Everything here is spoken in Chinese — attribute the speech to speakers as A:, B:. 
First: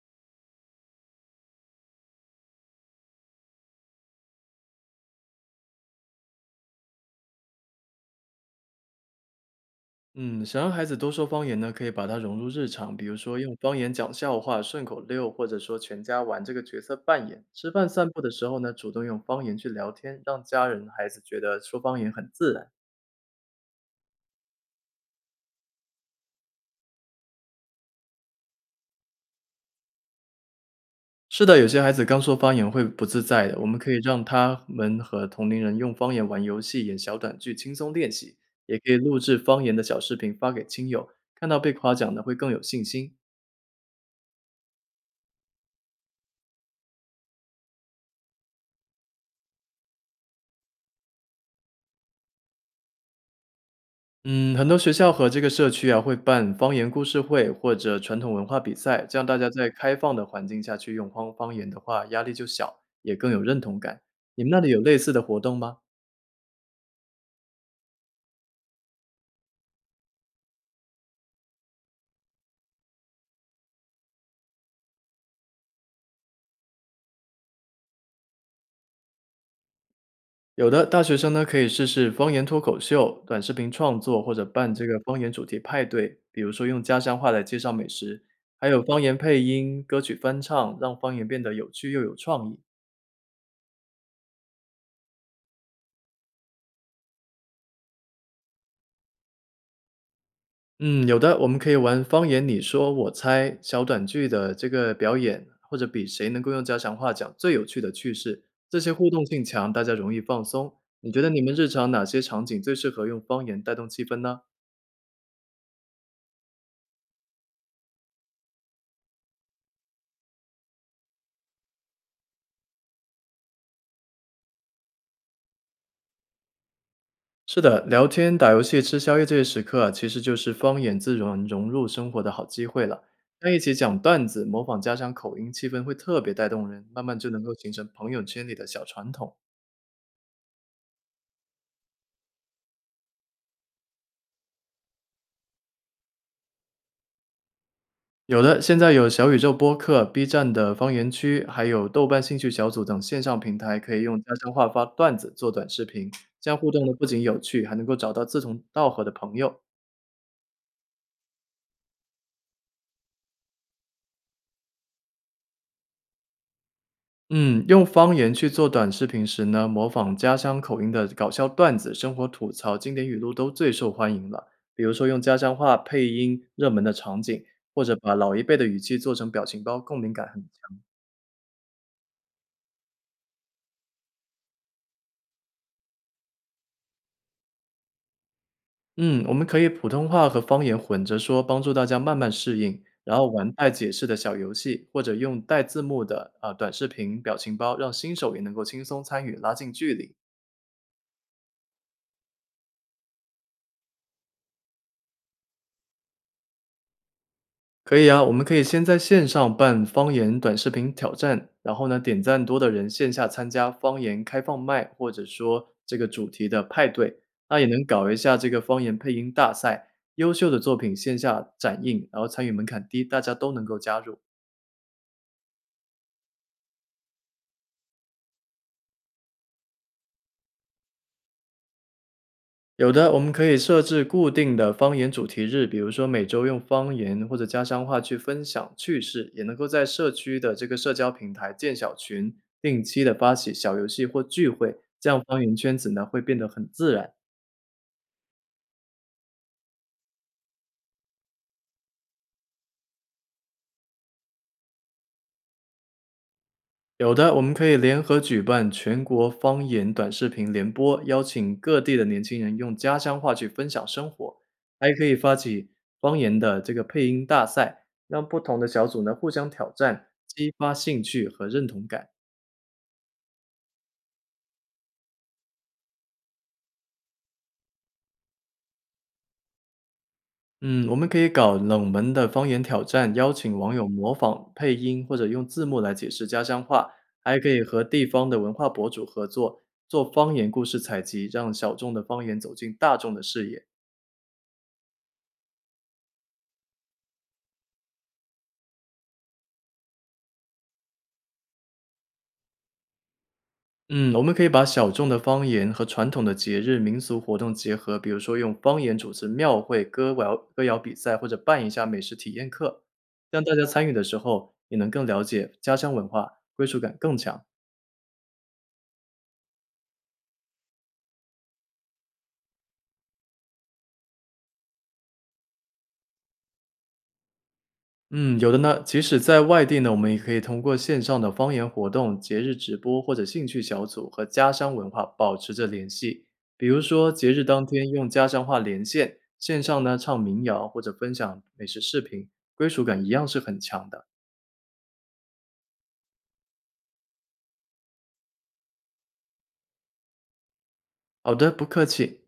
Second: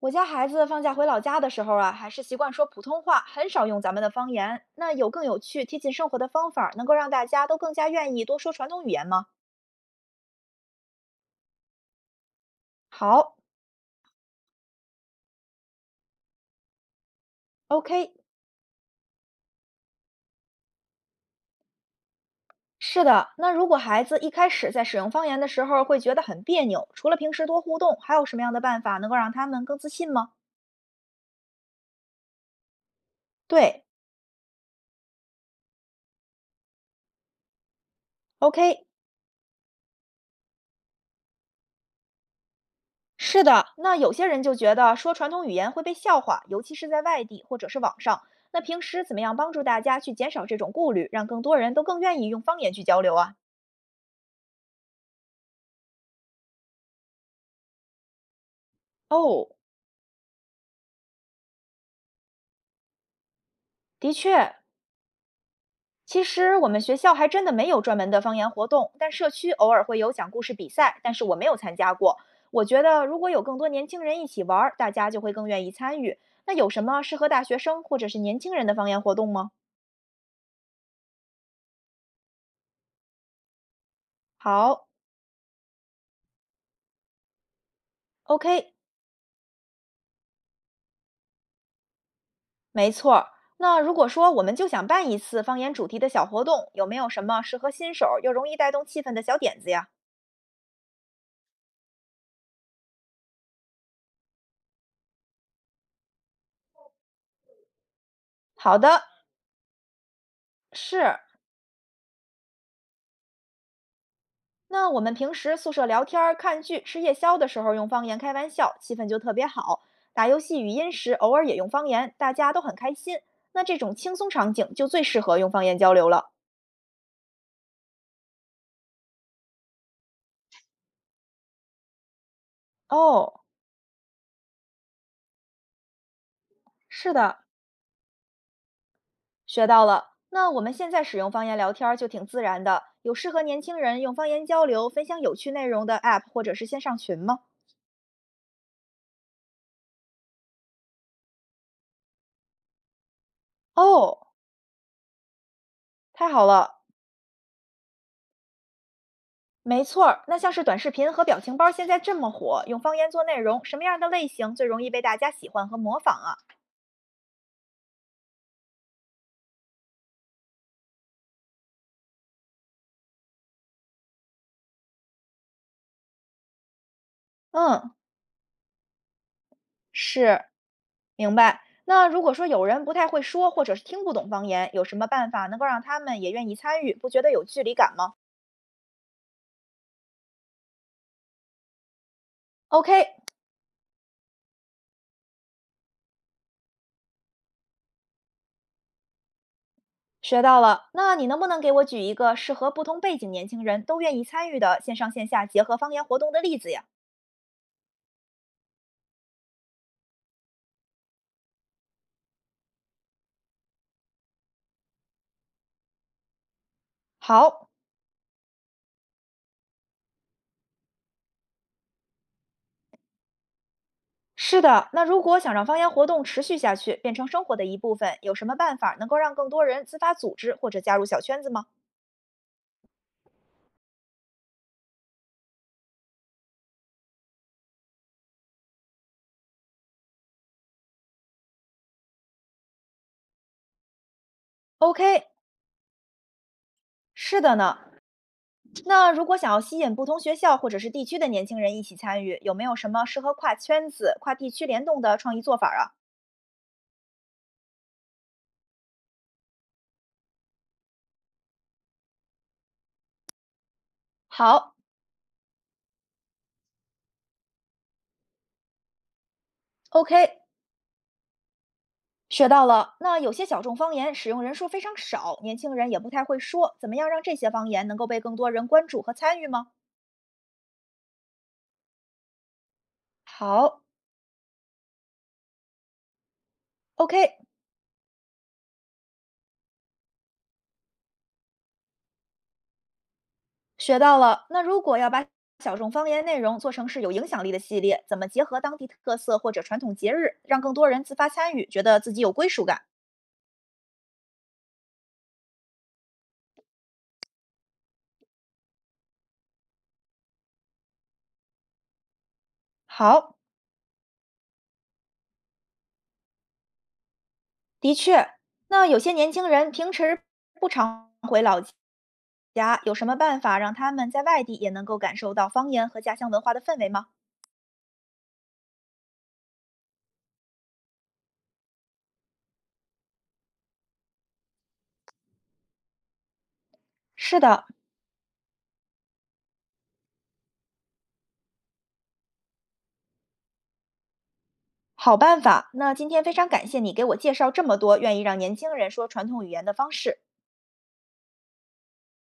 A: 我家孩子放假回老家的时候啊，还是习惯说普通话，很少用咱们的方言。那有更有趣、贴近生活的方法，能够让大家都更加愿意多说传统语言吗？
B: 嗯，想让孩子多说方言呢，可以把它融入日常，比如
A: 好
B: 说用方言讲笑话、顺口溜，或者说全家玩这个角色扮演。吃饭散
A: ，OK，
B: 步的时候呢，主动用方言去聊天，让家人孩子觉得说方言很自然。
A: 是的。那如果孩子一开始在使用方言的时候会觉得很别扭，除了平时多互动，还有什么样的办法能够让他们更自信吗？
B: 是的，有些孩子刚说方言会不自在的，我们
A: 对
B: 可以让他们和同龄人用方言玩游戏、演小短剧，轻松练习。也
A: ，OK。
B: 可以录制方言的小视频发给亲友，看到被夸奖呢，会更有信心。
A: 是的，那有些人就觉得说传统语言会被笑话，尤其是在外地或者是网上。那平时怎么样帮助大家去减少这种顾虑，让更多人都更愿意用方言去交流啊？
B: 嗯，很多学校和这个社区啊，会办方言故事会或者传统文化比赛，这样大家
A: 哦，
B: 在开放的环境下去用方方言的话，压力就小，也更有认同感。
A: 的
B: 你们
A: 确，
B: 那里有类似的活动吗？
A: 其实我们学校还真的没有专门的方言活动，但社区偶尔会有讲故事比赛，但是我没有参加过。我觉得如果有更多年轻人一起玩儿，大家就会更愿意参与。那有什么适合大学生或者是年轻人的方言活动吗？
B: 有的，大学生呢可以试试方言脱口秀、短视频创作，或者办这
A: 好
B: 个方言主题派对，比如说用家乡话来介绍美食，还
A: ，OK，
B: 有方言配音、歌曲翻唱，让方言变得有趣又有创意。
A: 没错儿。那如果说我们就想办一次方言主题的小活动，有没有什么适合新手儿又容易带动气氛的小点子呀？
B: 嗯，有的，我们可以玩方言你说我猜小短剧的这个表演，或者比谁能够用家乡话讲最有趣的趣事，
A: 好
B: 这些
A: 的，
B: 互动性强，大家容易放松。你
A: 是。
B: 觉得你们日常哪些场景最适合用方言带动气氛呢？
A: 那我们平时宿舍聊天儿、看剧、吃夜宵的时候用方言开玩笑，气氛就特别好。打游戏语音时偶尔也用方言，大家都很开心。那这种轻松场景就最适合用方言交流了。
B: 是的，聊天、打游戏、吃宵夜这些时刻啊，其实就是方言自然融入生活的好机会了。
A: 哦，
B: 在一起讲段子，模仿家乡口音，气氛会特别带动人，慢
A: 是
B: 慢就
A: 的，
B: 能够形成朋友圈里的小传统。
A: 学到了。那我们现在使用方言聊天儿就挺自然的，有适合年轻人用方言交流、分享有趣内容的 App 或者是线上群吗？
B: 有的，现在有小宇宙播客、B 站的方言区，还有豆瓣兴趣小组等线上平台，可以用
A: 哦，
B: 家乡话发段子、做短视频，
A: 太好
B: 这样互
A: 了，
B: 动呢不仅有趣，还能够找到志同道合的朋友。
A: 没错儿。那像是短视频和表情包儿现在这么火，用方言做内容，什么样的类型最容易被大家喜欢和模仿啊？
B: 嗯，用方言去做短视频时呢，模仿家乡口音的搞笑段子、生活吐槽、经典语录都最受欢迎了。比如说用家乡话配音热门的场景，或
A: 嗯，
B: 者把老一辈的语气做成表情包，共鸣感很
A: 是，明白。那如果说有人不太会说，或者是听不懂方言，有什么办法能够让他们也愿意参与，不觉得有距离感吗
B: 嗯，我们可以普通话和方言混着说，帮助大家慢慢适应，
A: ？OK，
B: 然后玩带解释的小游戏，或者用带字幕的啊、短视频、表情包，让新手也能够轻松参与，拉近距离。
A: 学到了，那你能不能给我举一个适合不同背景年轻人都愿意参与的线上线下结合方言活动的例子呀？
B: 可以啊，我们可以先在线上办方言短视频挑战，然后呢，点赞多的人线下参加方言开放麦，或者说这个主题的派对，那也
A: 好，
B: 能搞一下这个方言配音大赛，优秀的作品线下展映，然后参与门槛低，大家都能够加入。
A: 是的，那如果想让方言活动持续下去，变成生活的一部分，有什么办法能够让更多人自发组织或者加入小圈子吗
B: 有的，我们可以设置固定的方言主题日，比如说每周用方言或者家乡话去分享趣事，也能够在社区的这个社交平台建小群，定期的发起小游戏或聚会，这样
A: ？OK，
B: 方言圈子呢会变得很自然。
A: 是的呢。那如果想要吸引不同学校或者是地区的年轻人一起参与，有没有什么适合跨圈子、跨地区联动的创意做法啊？
B: 有的，我们可以联合举办全国方言短视频联播，邀请各地的年轻人用家乡话去分享生活，
A: 好
B: 还可以发起方言的这个配音大赛，让不同的小组呢互相挑战，
A: ，OK，
B: 激发兴趣和认同感。
A: 学到了。那有些小众方言使用人数非常少，年轻人也不太会说，怎么样让这些方言能够被更多人关注和参与吗？
B: 嗯，我们可以搞冷门的方言挑战，邀请网
A: 好
B: 友模仿配音或者用字幕来解释家乡话，
A: ，OK，
B: 还可以和地方的文化博主合作，做方言故事采集，让小众的方言走进大众的视野。
A: 学到了。那如果要把小众方言内容做成是有影响力的系列，怎么结合当地特色或者传统节日，让更多人自发参与，觉得自己有归属感？
B: 嗯，我们可以把小众的方言和传统的节日民俗活动结合，比如说用方言主持庙会、歌谣比赛，或者办一下美食体验课，
A: 好，
B: 让大家参与的时候也能更了解家乡文化，归属感更强。
A: 的确。那有些年轻人平时不常回老家，有什么办法让他们在外地也能够感受到方言和家乡文化的氛围吗？
B: 嗯，有的呢。即使在外地呢，我们也可以通过线上的方言活动、节日直播或者兴趣小组和家乡文化保持着联系。比如说，节
A: 是
B: 日当
A: 的，
B: 天用家乡话连线，线上呢唱民谣或者分享美食视频，归属感一样是很强的。
A: 好办法，那今天非常感谢你给我介绍这么多愿意让年轻人说传统语言的方式。
B: 好的，不客气。